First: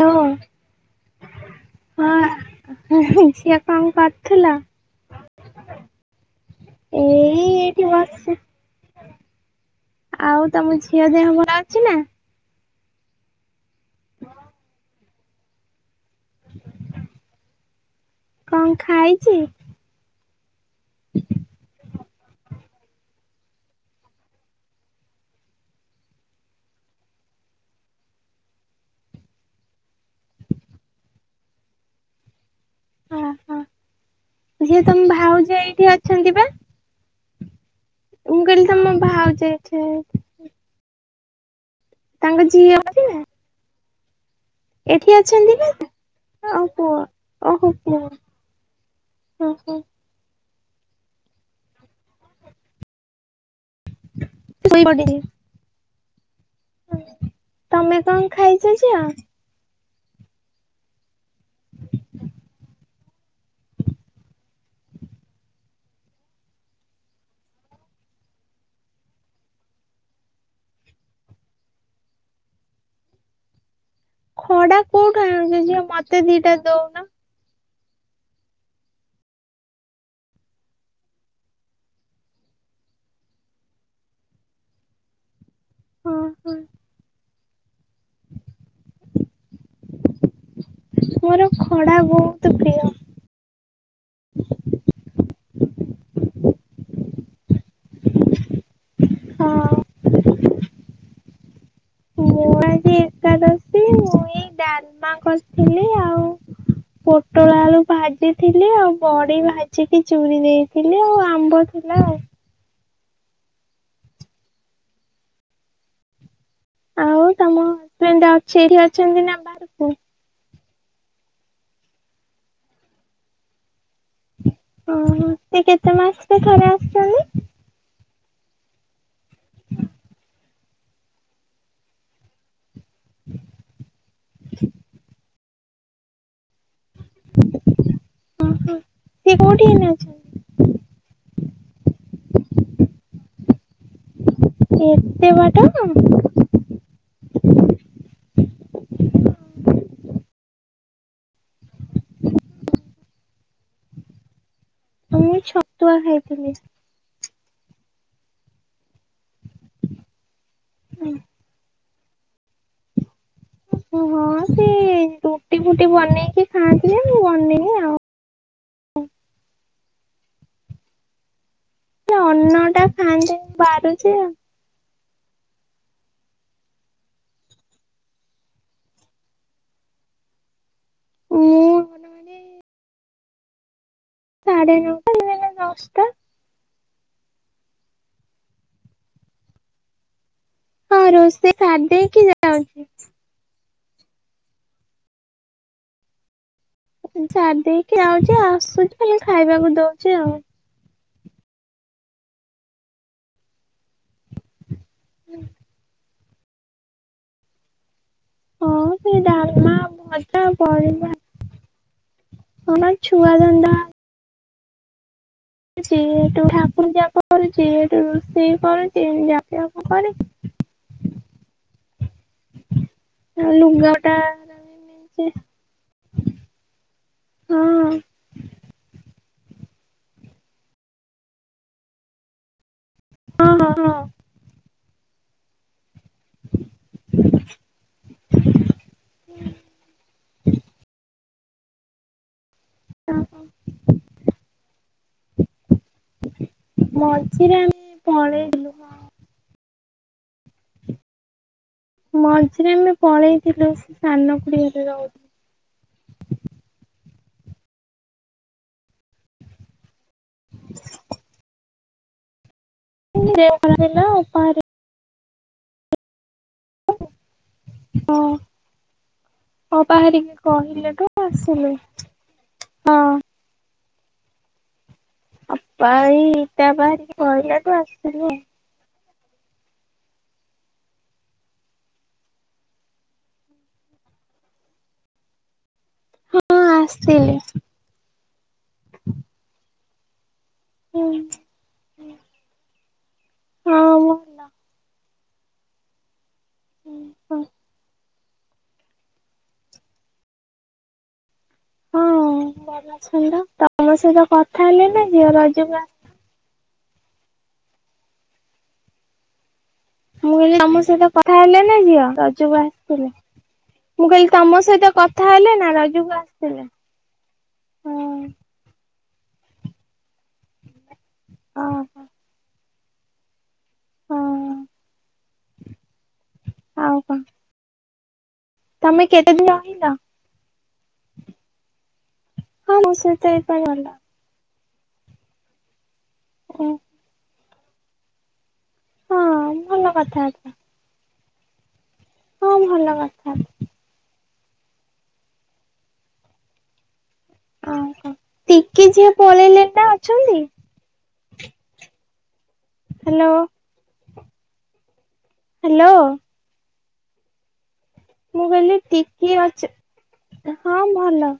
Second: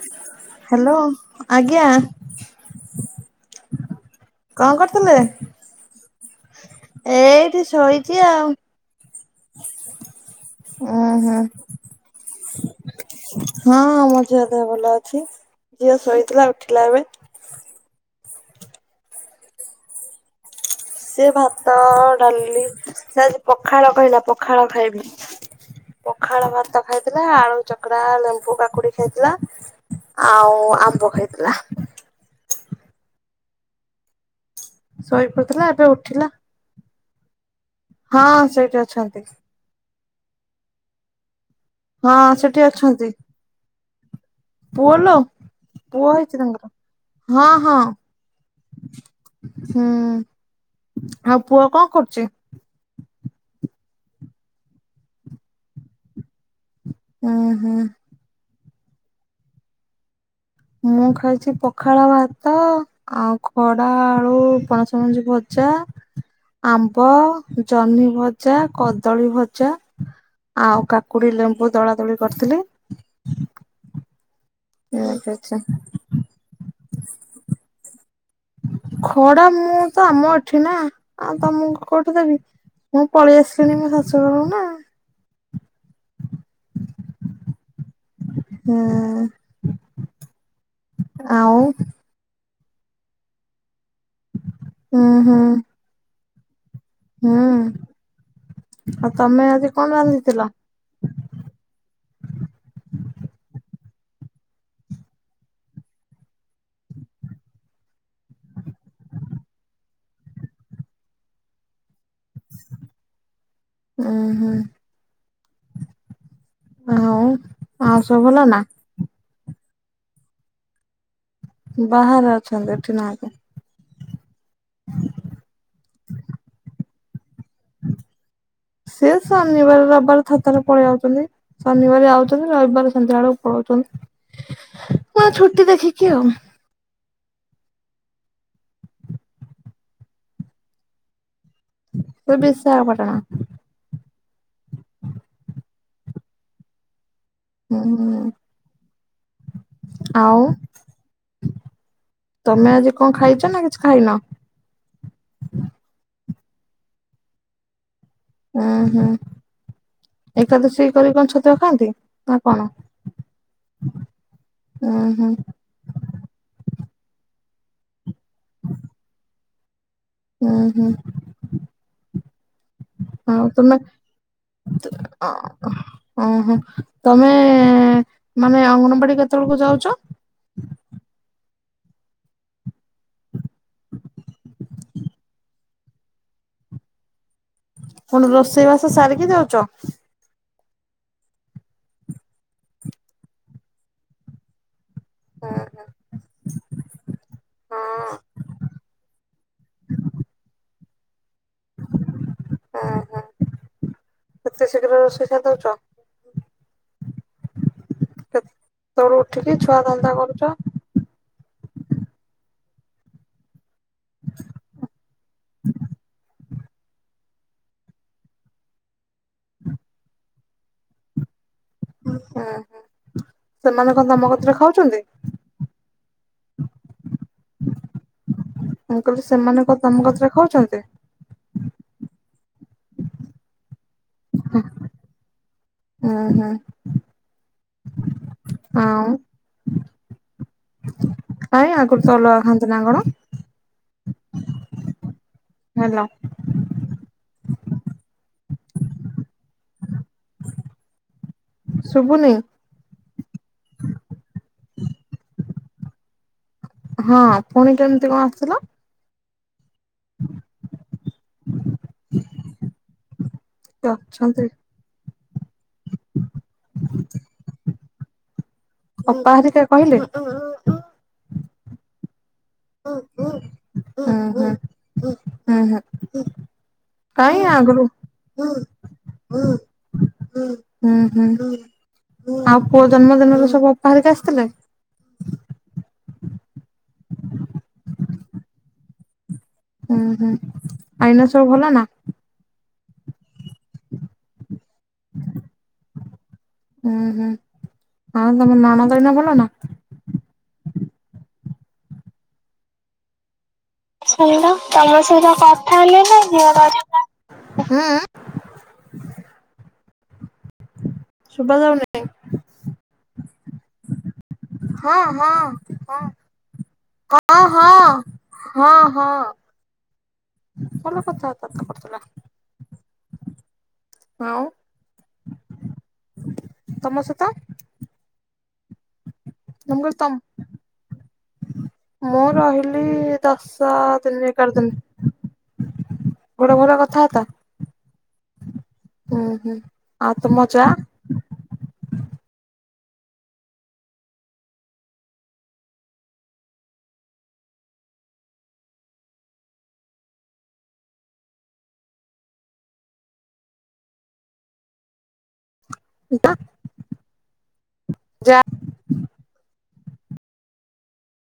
[unintelligible] Hello ଆଜ୍ଞା ହଁ ଝିଅ କଣ କରୁଥିଲ? କଣ କରୁଥିଲେ? ଏଇ ଏଇଠି ଶୋଇଛି ବସିଛି। ଆଉ। ଆଉ ତମ ଉୁଁ ଝିଅ ଦେହ ହୁଁ ଭଲ ଅଛି ନା? ହଁ ମଝିଆ ଦେହ ଭଲ ଅଛି। ଅଛି, ଝିଅ ଶୋଇଥିଲା ଉଠିଲା ଏବେ। କଣ ଖାଇଛି? ସେ ଭାତ, ଡାଲି ସେ ପଖାଳ କହିଲା ପଖାଳ ଖାଇବି। ପଖାଳ ଭାତ ଖାଇଥିଲା, ଆଳୁ ଚକରା, ଲେମ୍ବୁ, କାକୁଡି ଖାଇଥିଲା। ଆଉ ଆମ୍ବ ଖାଇଥିଲା। ଓ ହୋ ଯିଏ ତମ ଶୋଇ ଭାଉଜ ପଡିଥିଲା ଏବେ ଏଇଠି ଉଠିଲା ଅଛନ୍ତି ବା? ମୁଁ ହଁ କହିଲି ସେଇଠି ତମ ଅଛନ୍ତି। ଭାଉଜ ଏଠି ହଁ ତାଙ୍କ ସେଠି ଝିଅ ଅଛି ଅଛନ୍ତି। ନା? ପୁଅ ଲୋ ଏଠି ଅଛନ୍ତି ନା? ପୁଅ ହେଇଛି ଆଉ ପୁଅ ତାଙ୍କର ହଁ - ଓହୋ ହଁ। ପୁଅ ଓହୋ ହୁଁ ଆଉ ପୁଅ କଣ କରୁଚି? ଶୋଇ ପଡିଛି। ହୁଁ ହୁଁ ତମେ କଣ ଖାଇଛ ଝିଅ? ମୁଁ ଖାଇଛି ପଖାଳ ଭାତ ଆଉ ଖଡ଼ା, ଆଳୁ, ପଣସ ମଞ୍ଜି ଭଜା। ଆମ୍ବ, ଜହ୍ନି ଭଜା, କଦଳୀ ଭଜା। ଆଉ କାକୁଡି, ଲେମ୍ବୁ ଦଳାଦଳି କରିଥିଲି। ଖଡା କୋଉଠୁ ଆଣୁଛ ଯେ, ମତେ ଦିଟା ଦଉନ? ଖଡା ମୁଁ ତ ଆମ ଏଠି ନା, ଆଉ ତମକୁ କୋଉଠୁ ଦେବି? ମୁଁ ପଳେଇ ଆସିଲିଣି ମୋ ଶାଶୁ ଘରକୁ ନା। ହଁ ହଁ ହୁଁ। ମୋର ଆଉ ଖଡା ବହୁ ହୁଁ- ହୁଁ। ହୁଁ ଆଉ ତମେ ଆଜି ହଁ କଣ ରାନ୍ଧିଥିଲ? ମୁଁ ଆଜି ଏକାଦଶୀ ମୁଁ ଏଇ ଡାଲମା କରିଥିଲି ଆଉ ପୋଟଳ ଆଳୁ ଭାଜିଥିଲି ଆଉ, ବଡି ଭାଜିକି ଚୁରି ଦେଇ ଥିଲି, ଆଉ ଆମ୍ବ ଥିଲା ଆଉ। ଉଁ - ହୁଁ। ଆଉ ତମ ଆଉ ସବୁ ହଜବେଣ୍ଡ ଭଲ ନା ଅଛି, ଏଇଠି ଅଛନ୍ତି ନା ବାହାରକୁ ବାହାରେ ଅଛନ୍ତି ଏଠି ନାହାଁନ୍ତି। ଓ ହୋ ସେ କେତେ ମାସରେ ଥରେ ଆସୁଛନ୍ତି? ସେ ଶନିବାର ରବିବାର ଥରେ ଥରେ ପଳେଇ ଆଉଛନ୍ତି, ଶନିବାର ଆଉଛନ୍ତି ରବିବାର ସନ୍ଧ୍ୟାବେଳକୁ ପଳଉଛନ୍ତି, [unintelligible] ଛୁଟି ଦେଖିକି ଆଉ। ଓ ହୋ ସେ କୋଉଠି ଏଇନେ ଅଛନ୍ତି? ସେ ବିଶାଖାପଟଣା। ଏତେ ବାଟ? ହଁ ଆଉ ତମେ ଆଜି କଣ ଖାଇଛ ନା କିଛି ଖାଇନ? ମୁଁ ଏଇ ଛତୁଆ ଖାଇଥିଲି। ଉୁଁ ହୁଁ ଏକାଦଶଇ କରିକି କଣ ଛତୁଆ ଖାଆନ୍ତି ନା କଣ ହଁ ସେ ଉୁଁ ହୁଁ ରୁଟି ଫୁଟି ବନେଇକି ଖାଆନ୍ତି ଯେ ମୁ ବନେଇବି ଆଉ ହୁଁ ହୁଁ ହୁଁ ସେ ଅନ୍ନ ଟା ଖାଆନ୍ତି ବାହାରୁଛି ଆଉ ତୁ ଅ ଓହୋ ତମେ ମାନେ ଅଙ୍ଗନବାଡି କେତେବେଳକୁ ଯାଉଛ ମୁଁ ମାନ ହୁଁ ସାଢେ ଏଗାର ଟା ନହେଲେ ଦଶ ଟା ପୁଣି ରୋଷେଇବାସ ସାରିକି ଯାଉଛ ହଁ ରୋଷେଇ ଖାଧେଇକି ଯାଉଛି ହଁ ହୁଁ ଛା ଡ଼ି ଦେଇକି ଆଉଛି ଆସୁଛି ଖଲି ଖାଇବାକୁ ଦଉଛି ଆଉ ହୁଁ ହୁଁ ଏତେ ଶୀଘ୍ର ରଷେଇ କରି ଦେଉଛ କେ ହଁ ସେ ତେଳୁ ଉଠିକି ଡାଲମା ଛୁଆ ଧନ୍ଧା ଭଜା କରୁଛ ଉନା ଛୁଆ ଧନ୍ନ୍ଦା [inaudible] ଯେତୁ ଠାକୁର ଜାପ କରୁଛିଠୁ ରୋଷେଇ କରୁଛି ଜ ଜ କରି ହୁଁ ହୁଁ ଆ ସେମାନେ ଲୁଙ୍ଗା କଣ ଟା ତମ କତିରେ ଖାଉଛନ୍ତି? ନେଇଛ ହଁ ମୁ କଲି ସେମାନେ କ ତମ କଥରେ ଖାଉଛନ୍ତି? ହଁ ହଁ ହଁ ହୁଁ ହୁଁ [inaudible] ଆଉ ହୁଁ ହ କାଇଁ ଆଗରୁ ତ ଅଲଗା ଖାନ୍ତି ନା କଣ ହ ହେଲା ମଝିରେ ଆମେ ପଳେଇଲୁ ଶୁଭୁନି ମଝିରେ ଆମେ ପଳେଇଥିଲୁ ସେ ସାନ ଖୁଡି ଘରେ ରହୁ ହଁ ପୁଣି କେମତି କଣ ଆସିିଲ [inaudible] ପୁଣି ଦେହ ଖରାପ କିଏ ହେଲା ଅଛନ୍ତି? ଉପାହରେ ହ ଅପା ହେରିକା ହଁ କହିଲେ? ହୁଁ ବାହାରିକି କହିଲେ ଠୁ ଆସିଲୁ ହଁ ହଁ ହଁ ହଁ ହଁ ଅପା ଏ ଇଟା ବାହାରିକି କାଇଁ କହିଲାଠୁ ଆଗରୁ ଆସିଥିଲୁ ହୁଁ ହୁଁ ଆଉ ପୁଅ ଜନ୍ମଦିନରୁ ସବୁ ଅପାହାରିକି ଆସିଥିଲେ ହଁ ଆସିଥିଲି ହୁଁ ହୁଁ ହୁଁ ଆଇନ ସବୁ ଭଲ ନା ହଁମନା ହୁଁ ହୁଁ ହଁ ଆଉ ତମ ନଣନ୍ଦ ଏଇନା ଭଲ ନା? ହଁ ଭଲ ଅଛନ୍ତି ତ ତ ଶୁଣିଲ ତମ ସହିତ କଥା ଆ ହେଲେ ମୋର [unintelligible] ମୁଁ କାହିଲି ତମ ସହିତ କଥା ଶୁଭା ହେଲେ ନା ଯାଉନି? ଝିଅ ରଜକୁ ଆସୁନି। ମୁଁ କହିଲି ତମ ସହିତ ହଁ କଥା ହଁ ହେଲେ ନା ହଁ ରଜକୁ ଆସିଲେ ହଁ ହଁ। ହଁ ହଁ ଭଲ କଥା ବାର୍ତ୍ତା ତ ଓହୋ କରୁଥିଲା। ହଁ ଆଉ ଆଉ ତମ କଣ ସହିତ। ତମେ କେତେ [unintelligible] ମୁଁ ରହିଲ। କହିଲି ତମ ମୁଁ ହଁ ରହିଲି ମୋ ସହିତ ଏଇପା ଦଶ ଗଲା। ଦିନି ଏଗାର ଦିନି। ଗୋଟେ ଓ [unintelligible] କଥା ବାର୍ତ୍ତା ହୁଁ ହଁ ହୁଁ ଭଲ ଆଉ ତମ କଥାବାର୍ତ୍ତା। ଜାଆ? ହଁ ଭଲ କଥା। ଅହ ଟିକି ଝିଅ ପଳେଇଲେଣି ନା ଅଛନ୍ତି? ହ୍ୟାଲୋ। ହ୍ୟାଲୋ। [unintelligible] ଯା ମୁଁ କହିଲି ଟିକି ଅଛ ହଁ ଭଲ।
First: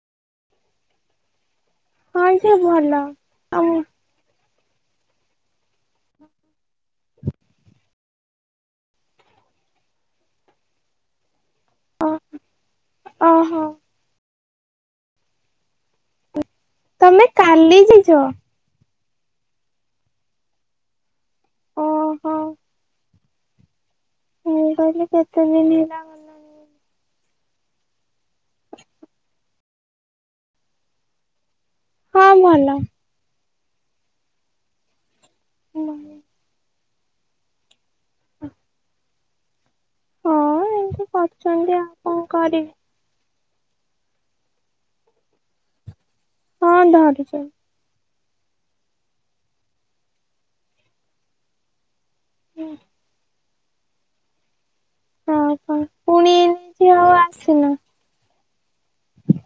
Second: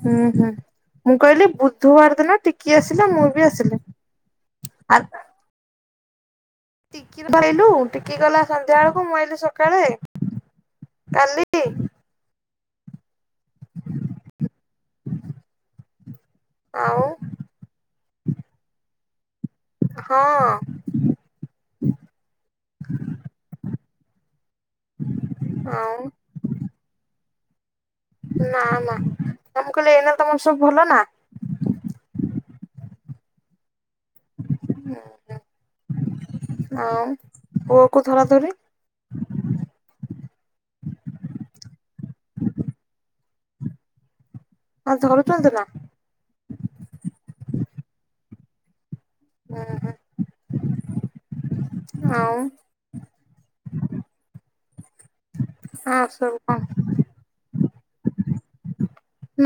ହୁଁ ହୁଁ ମୁଁ କହିଲି ବୁଧବାର ହଁ ଦିନ ଝିଅ ଟିକି ଭଲ ଆସିଲା ମୁଁ ବି ଆଉ ଆସିଲି। ଆଉ [unintelligible] ଟିକି ର ଆଇଲୁ ଟିକି ଗଲା ସନ୍ଧ୍ୟା ବେଳକୁ ମୁଁ ଆଇଲିି ସକାଳେ କାଲି ଓ ଓହୋ। ହଁ। [unintelligible] ତମେ କାଲି ଯାଇଛ। ହଁ। ଓହୋ। ମୁଁ କହିଲି କେତେ ଦିନ ହେଲା ଆଉ ଗଲାଣି ନା ନା ମୁଁ କହିଲେ ଏଇନା ତମର ସବୁ ଭଲ ନା? ହଁ ଭଲ। ନା ନା। [unintelligible] ଆଉ ପୁଅକୁ ଧରାଧରି? ହଁ ଏମିତି କରୁଛନ୍ତି ଆଉ କଣ କରିବି? ଆଜି ସକାଳୁ ଚନ୍ଦିଲା ହଁ ଧରୁଚି। ଅହ ଆଉ ଆଉ ସବୁ କ? ସିଏ ଆଉ ଆସିନି।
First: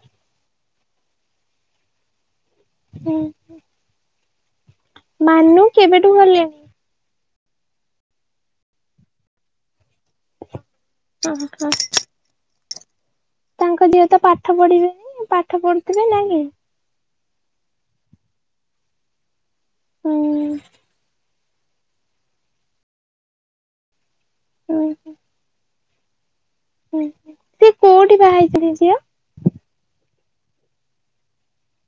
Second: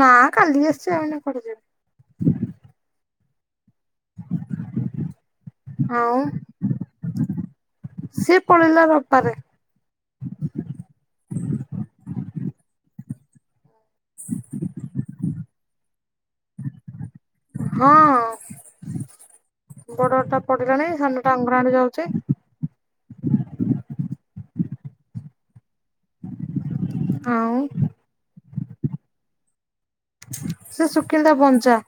ନା କାଲିିକି ଆସିଛି ଏଇନା କୁଆଡେ ଯିବି। ହୁଁ। ମାନୁ କେବେଠୁ ଆଉ ଗଲେଣି ସିଏ ପଳେଇଲା ରବିବାରେ। ଓ ହଁ [unintelligible] ତାଙ୍କ ଝିଅ ତ ପାଠ ପଢିବେନି ପାଠ ପଢୁଥିବେ ନା କି? ହଁ ହୁଁ ବଡ ଟା ପଢ଼ିଲାଣି ସାନ ଟା ଅଙ୍ଗନୱାଡି ଯାଉଛି। ହୁଁ ହୁଁ। ହୁଁ ହୁଁ ଆଉ ସିଏ କୋଉଠି ବାହା ହେଇଥିଲେ ସିଏ। ସେସୁକିନ୍ଦାବଞ୍ଚା।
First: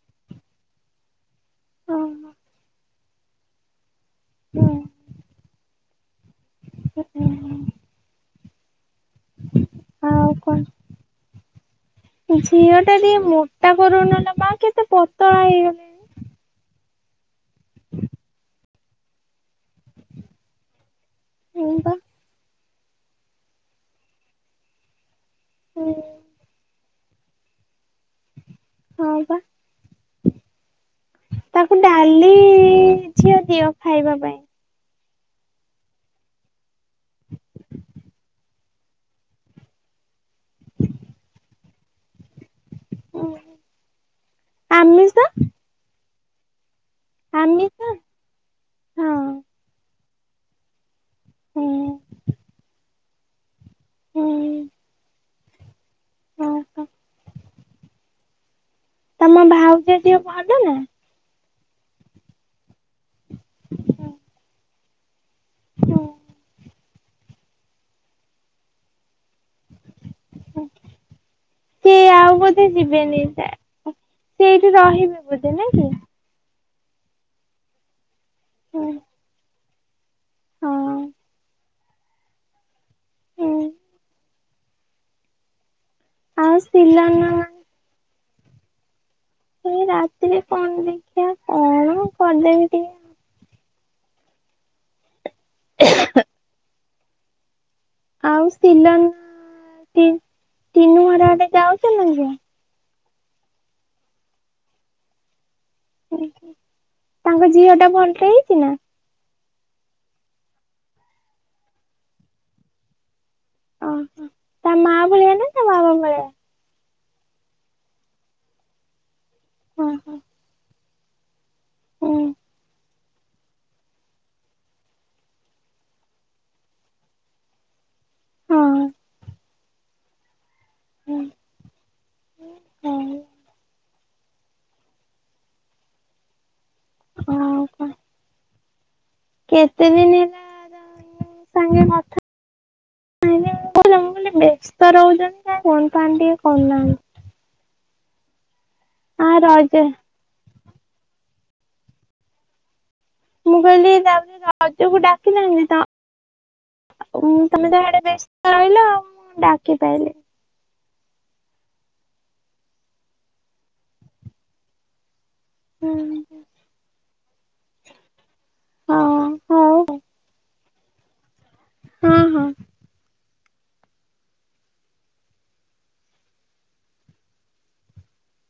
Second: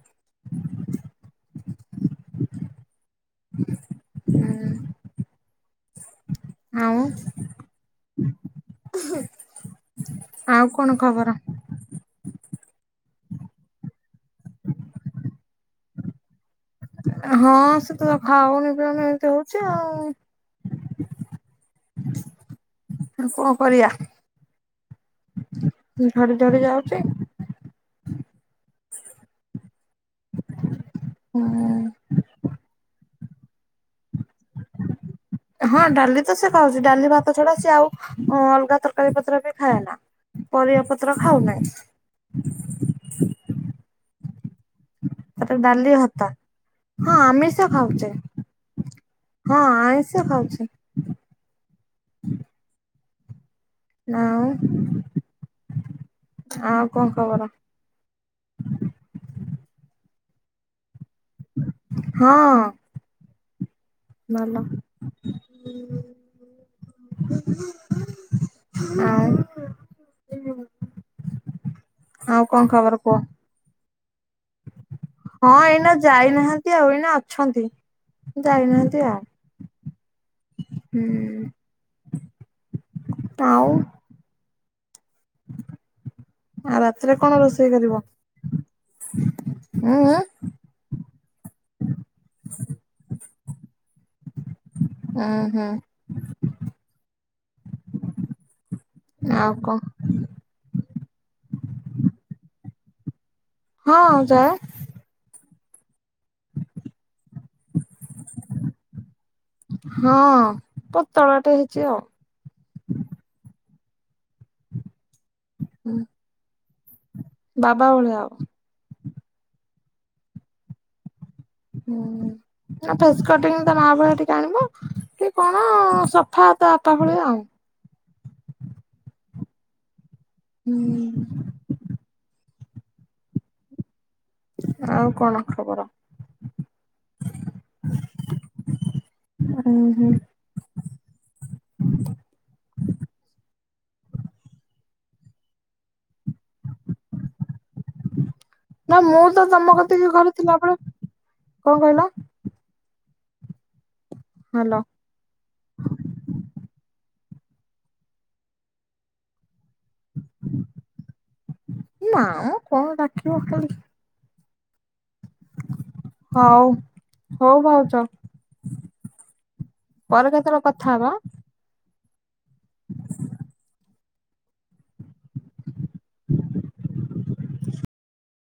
ହୁଁ। ଆଉ ଆଉ କଣ ଖବର? ଝିଅ ଟା ଟିକେ ମୋଟା କରୁନ ଲୋ ମା କେତେ ପତଳା ହେଇଗଲେ। ହଁ ସେତ ଖାଉନି ପିଉନି ଏମିତି ହଉଛି ଆଉ। ହଁ ବା କଣ କରିବା? ହୁଁ ଝଡି ଝଡି ଯାଉଛି। ହଁ ପା ତାକୁ ହୁଁ ଡା କାଲି ଝିଅ ଦିଅ ଖାଇବା ପାଇଁ ହଁ ଡାଲି ତ ସେ ଖାଉଛି ଡାଲି ଭାତ ଛଡା ସିଏ ଆଉ ଅଲଗା ତରକାରୀ ପତ୍ର ବି ଖାଏ ନା। ପରିବା ପତ୍ର ଖାଉନାହିଁ। କୁ ଆମିଷ। ଡାଲି ଭାତ, ହଁ ଆମିଷ ଖାଉଛେ। ହଁ ଆଇଁଷ ଖାଉଛି। ହୁଁ। ନାଁଉଁ ହୁଁ। ଓହୋ ଆଉ କଣ ଖବର? ତମ ଭାଉଜ ଦିହ ଭଲ ନା? ହଁ। [unintelligible] ଭଲ। ଆଉଁ ସେ ଆଉ କଣ ବୋଧେ ଖବର କୁହ? ଯିବେନି ସିଆଡ଼େ। ସେ ଏଇଟି ରହିବେ। ବୋଧେ ହଁ ନା କି? ଏଇନା ଯାଇନାହାନ୍ତି ଆଉ ଏଇନା ଅଛନ୍ତି ହୁଁ ଯାଇନାହାନ୍ତି ଆଉ। ହଁ ହୁଁ। ତାଉଁ। ଆଉ ରାତିରେ କଣ ରୋଷେଇ କରିବ? ଏଇ ଉଁ ରାତିରେ କଣ ଦେଖିବା କଣ କଲେବି ଉଁ, ହୁଁ। ଆଉ ସିଲନ୍ ଆଉ କଣ ସି ସିନୁ ଘରଆଡେ ଯାଉଛନି। ହଁ ଯାଏ। ତାଙ୍କ ଝିଅ ଟା ଭଲରେ ହେଇଛି ନା? ହଁ ପତଳାଟେ ହେଇଛି ଆଉ। ଓହୋ, ତା ମା ଭଳିଆ ନା ତା ବାବା ଭଳିଆ। ବାବା ଭଳିଆ ହବ। ହୁଁ, ହୁଁ। ହୁଁ। ତା ଫେସ୍ କଟିଂ ତା ମା ଭଳିଆ ଟିକେ ଆଣିବ କି କଣ ସଫା ତ ବାପା ଭଳିଆ ଆଉ। ହଁ। ହୁଁ। ଆଉ କଣ ଖବର? ହଁ। [unintelligible] ଉଁ କେତେ ହୁଁ ଦିନ ହେଲା ତା ଭଉଣୀ ସାଙ୍ଗେ କଥା ନାଇଁ କି କହୁଛ ମୁଁ କହିଲି ବ୍ୟସ୍ତ ରହୁଛନ୍ତି ନା କଣ ଫୋନ୍ ଫାନ୍ ଟିକେ କରୁ ନାହାଁନ୍ତି। ନା ମୁଁ ଆ ତ ତମ ରଜ କତିକି କରିଥିଲା ବେଳେ କଣ କହିଲ? ମୁଁ କହିଲି ତାହଲେ ହାଲୋ ରଜକୁ ଡ଼ା କିଥାନ୍ତି ତ ଆଉ ତମେ ତାହେଲେ ବ୍ୟସ୍ତ ରହିଲ ଆଉ ମୁଁ ଡାକି ପାଇଲିିନି। ନାଁମ କଣ ଡାକିବ ଖାଲି ହୁଁ। ହଉ ହଉ ଭାଉଜ ହଁ ହଉ ପରେ କେତେଳେ କଥା ହବା। ହୁଁ ହୁଁ।